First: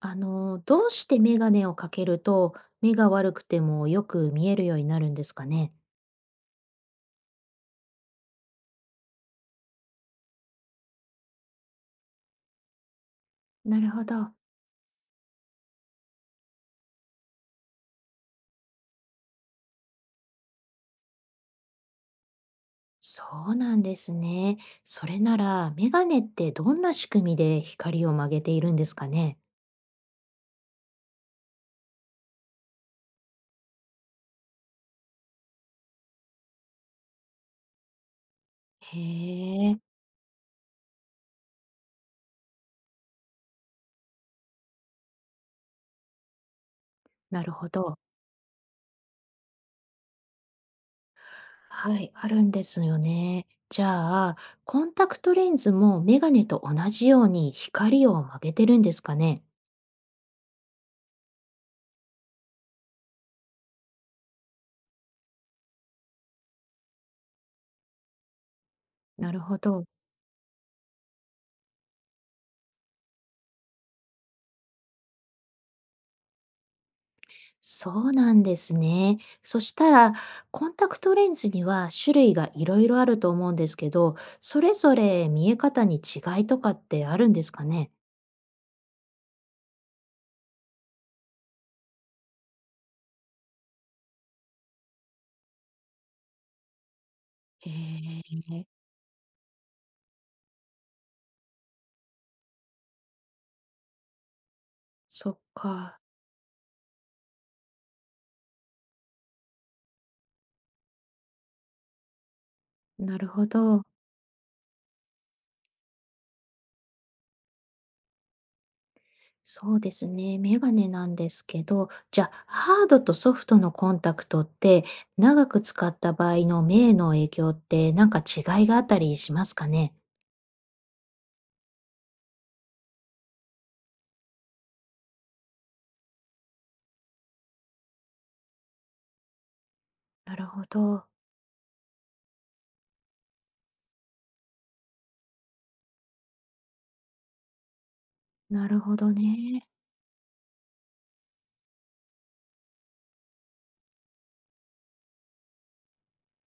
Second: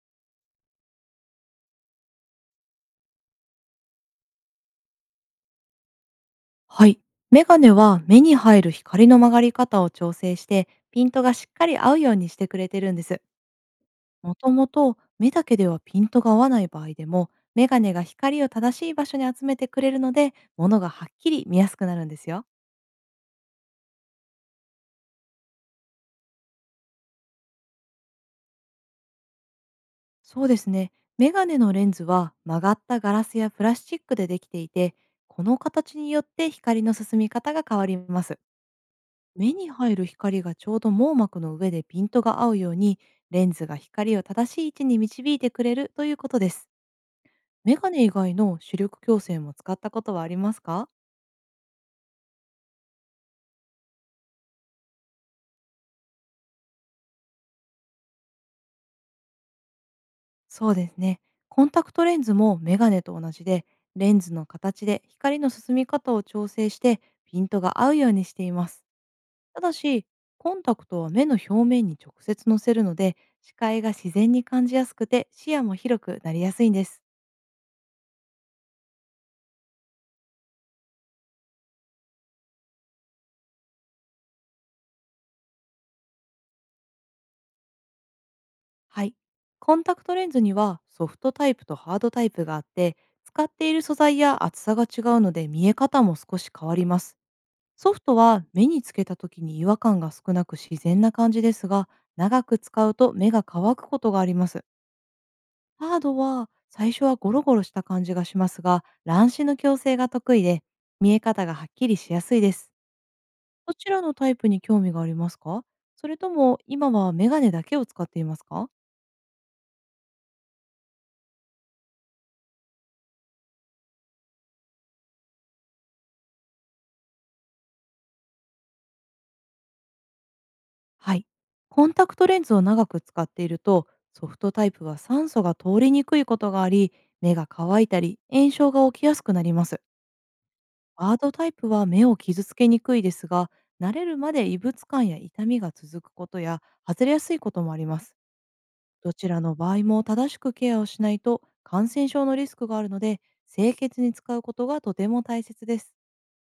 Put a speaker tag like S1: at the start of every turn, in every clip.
S1: どうしてメガネをかけると、目が悪くてもよく見えるようになるんですかね。
S2: はい。メガネは目に入る光の曲がり方を調整して、ピントがしっかり合うようにしてくれてるんです。
S1: なるほど。
S2: もともと目だけではピントが合わない場合でも、メガネが光を正しい場所に集めてくれるので、物がはっきり見やすくなるんですよ。
S1: そうなんですね。それなら、メガネってどんな仕組みで光を曲げているんですかね。
S2: そうですね。メガネのレンズは曲がったガラスやプラスチックでできていて、この形によって光の進み方が変わります。
S1: へ
S2: 目に
S1: え。
S2: 入る光がちょうど網膜の上でピントが合うように、レンズが光を正しい位置に導いてくれるということです。
S1: なるほ
S2: メガ
S1: ど。
S2: ネ以外の視力矯正も使ったことはありますか？
S1: はい、あるんですよね。じゃあ、コンタクトレンズもメガネと同じように光を曲げてるんですかね。
S2: そうですね。コンタクトレンズもメガネと同じで、レンズの形で光の進み方を調整してピントが合うようにしています。
S1: なるほ
S2: ただ
S1: ど。
S2: し、コンタクトは目の表面に直接乗せるので、視界が自然に感じやすくて視野も広くなりやすいんです。
S1: そうなんですね。そしたら、コンタクトレンズには種類がいろいろあると思うんですけど、それぞれ見え方に違いとかってあるんですかね？
S2: はい。コンタクトレンズにはソフトタイプとハードタイプがあって、使っている素材や厚さが違うので見え方も少し変わります。
S1: へ
S2: ソフトは
S1: え。
S2: 目につけた時に違和感が少なく自然な感じですが、長く使うと目が乾くことがあります。
S1: そっ
S2: ハー
S1: か。
S2: ドは最初はゴロゴロした感じがしますが、乱視の矯正が得意で、見え方がはっきりしやすいです。
S1: なるほ
S2: ど
S1: ど。
S2: ちらのタイプに興味がありますか？それとも今はメガネだけを使っていますか？
S1: そうですね、メガネなんですけど、じゃ、あハードとソフトのコンタクトって、長く使った場合の目への影響って、なんか違いがあったりしますかね？
S2: はい。コンタクトレンズを長く使っていると、ソフトタイプは酸素が通りにくいことがあり、目が乾いたり炎症が起きやすくなります。
S1: なるほど。
S2: ハードタイプは目を傷つけにくいですが、慣れるまで異物感や痛みが続くことや、外れやすいこともあります。
S1: なるほど
S2: どちらの
S1: ね。
S2: 場合も正しくケアをしないと感染症のリスクがあるので、清潔に使うことがとても大切です。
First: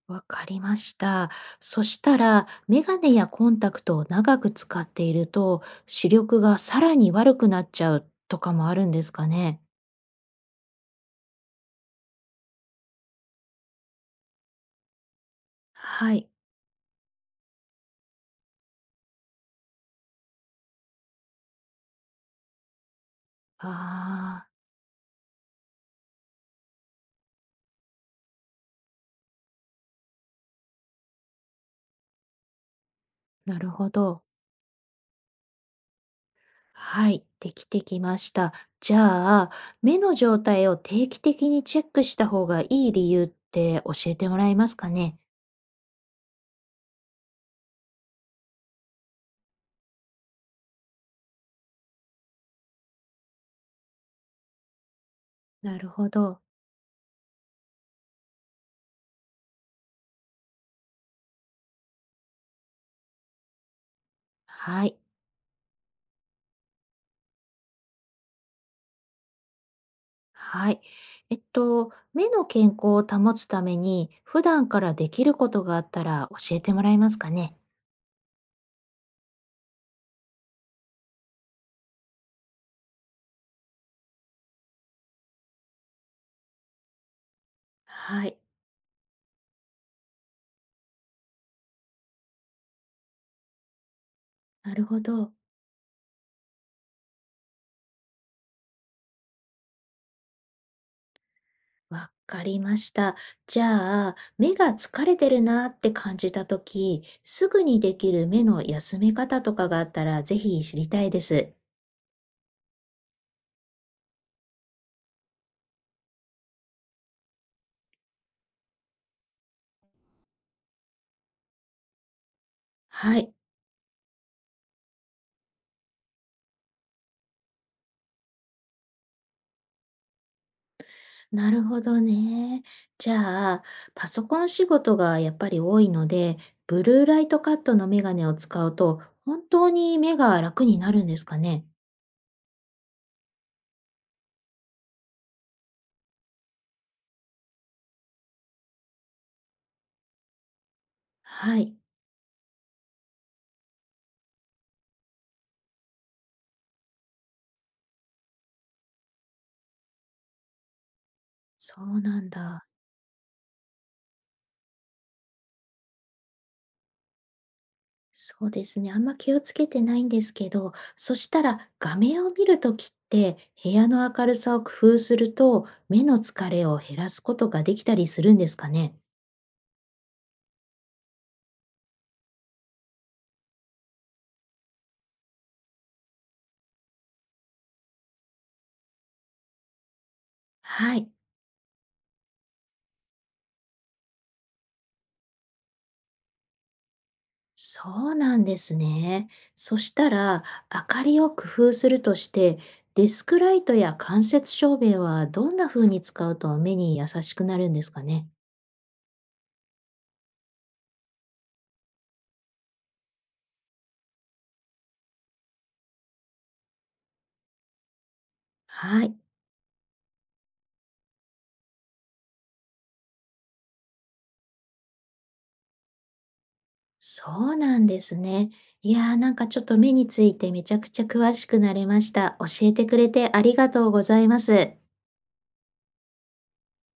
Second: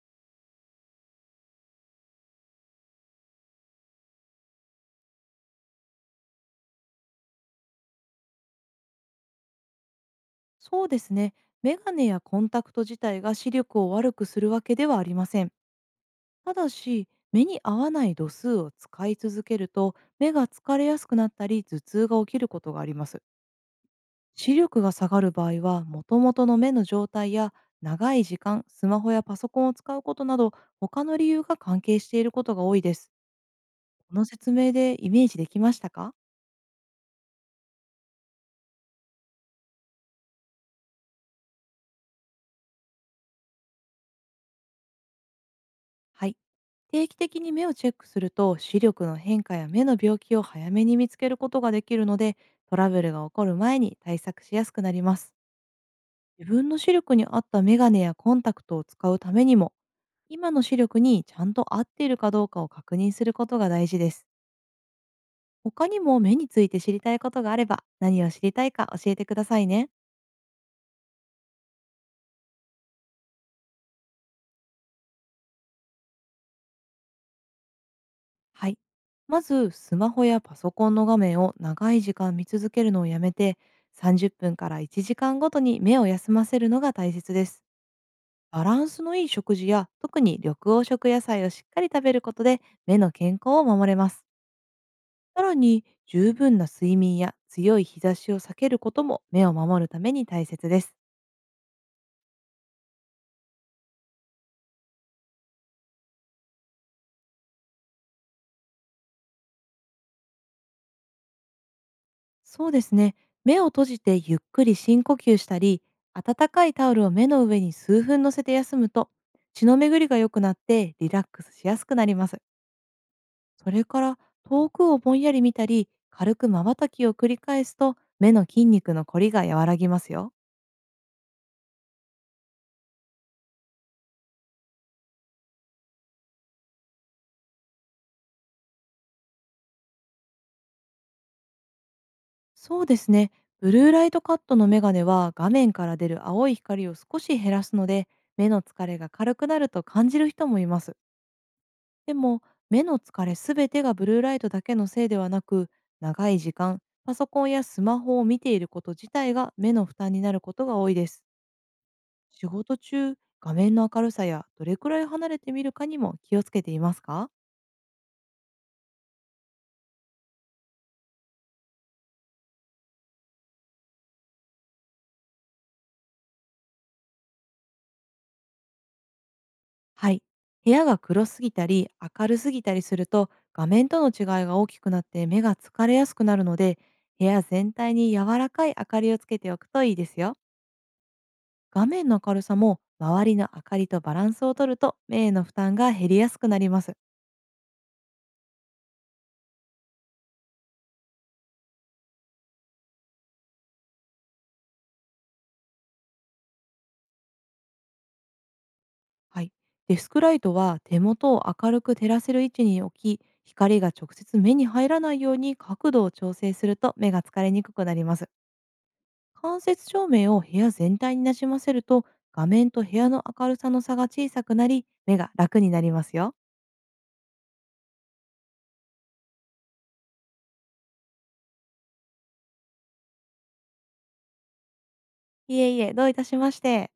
S1: わかりました。そしたら、メガネやコンタクトを長く使っていると、視力がさらに悪くなっちゃうとかもあるんですかね。
S2: そうですね。メガネやコンタクト自体が視力を悪くするわけではありません。
S1: はい。
S2: ただし、目に合わない度数を使い続けると、目が疲れやすくなったり、頭痛が起きることがあります。
S1: ああ、
S2: 視力が下がる場合は、もともとの目の状態や、長い時間、スマホやパソコンを使うことなど、他の理由が関係していることが多いです。
S1: なるほ
S2: こ
S1: ど。
S2: の説明でイメージできましたか？
S1: はい、できてきました。じゃあ、目の状態を定期的にチェックした方がいい理由って教えてもらえますかね。
S2: はい。定期的に目をチェックすると、視力の変化や目の病気を早めに見つけることができるので、トラブルが起こる前に対策しやすくなります。
S1: なるほど。
S2: 自分の視力に合ったメガネやコンタクトを使うためにも、今の視力にちゃんと合っているかどうかを確認することが大事です。
S1: はい。
S2: 他にも目について知りたいことがあれば、何を知りたいか教えてくださいね。
S1: はい。目の健康を保つために、普段からできることがあったら教えてもらえますかね。
S2: はい。まず、スマホやパソコンの画面を長い時間見続けるのをやめて、30分から1時間ごとに目を休ませるのが大切です。
S1: はい。
S2: バランスのいい食事や、特に緑黄色野菜をしっかり食べることで、目の健康を守れます。
S1: なるほど。
S2: さらに、十分な睡眠や強い日差しを避けることも目を守るために大切です。
S1: わかりました。じゃあ、目が疲れてるなって感じたとき、すぐにできる目の休め方とかがあったら、ぜひ知りたいです。
S2: そうですね。目を閉じてゆっくり深呼吸したり、温かいタオルを目の上に数分乗せて休むと、血の巡りが良くなってリラックスしやすくなります。
S1: はい。
S2: それから、遠くをぼんやり見たり、軽く瞬きを繰り返すと、目の筋肉のこりが和らぎますよ。
S1: なるほどね。じゃあ、パソコン仕事がやっぱり多いので、ブルーライトカットのメガネを使うと、本当に目が楽になるんですかね？
S2: そうですね。ブルーライトカットのメガネは画面から出る青い光を少し減らすので、目の疲れが軽くなると感じる人もいます。
S1: はい。
S2: でも、目の疲れすべてがブルーライトだけのせいではなく、長い時間パソコンやスマホを見ていること自体が目の負担になることが多いです。
S1: そうなん
S2: 仕
S1: だ。
S2: 事中、画面の明るさやどれくらい離れてみるかにも気をつけていますか？
S1: そうですね、あんま気をつけてないんですけど、そしたら画面を見るときって、部屋の明るさを工夫すると、目の疲れを減らすことができたりするんですかね？
S2: はい。部屋が黒すぎたり明るすぎたりすると、画面との違いが大きくなって目が疲れやすくなるので、部屋全体に柔らかい明かりをつけておくといいですよ。
S1: はい。
S2: 画面の明るさも周りの明かりとバランスをとると、目への負担が減りやすくなります。
S1: そうなんですね。そしたら、明かりを工夫するとして、デスクライトや間接照明はどんな風に使うと目に優しくなるんですかね。
S2: はい。デスクライトは手元を明るく照らせる位置に置き、光が直接目に入らないように角度を調整すると目が疲れにくくなります。
S1: はい。
S2: 間接照明を部屋全体になじませると、画面と部屋の明るさの差が小さくなり目が楽になりますよ。
S1: そうなんですね。いやーなんかちょっと目についてめちゃくちゃ詳しくなれました。教えてくれてありがとうございます。
S2: いえいえ、どういたしまして。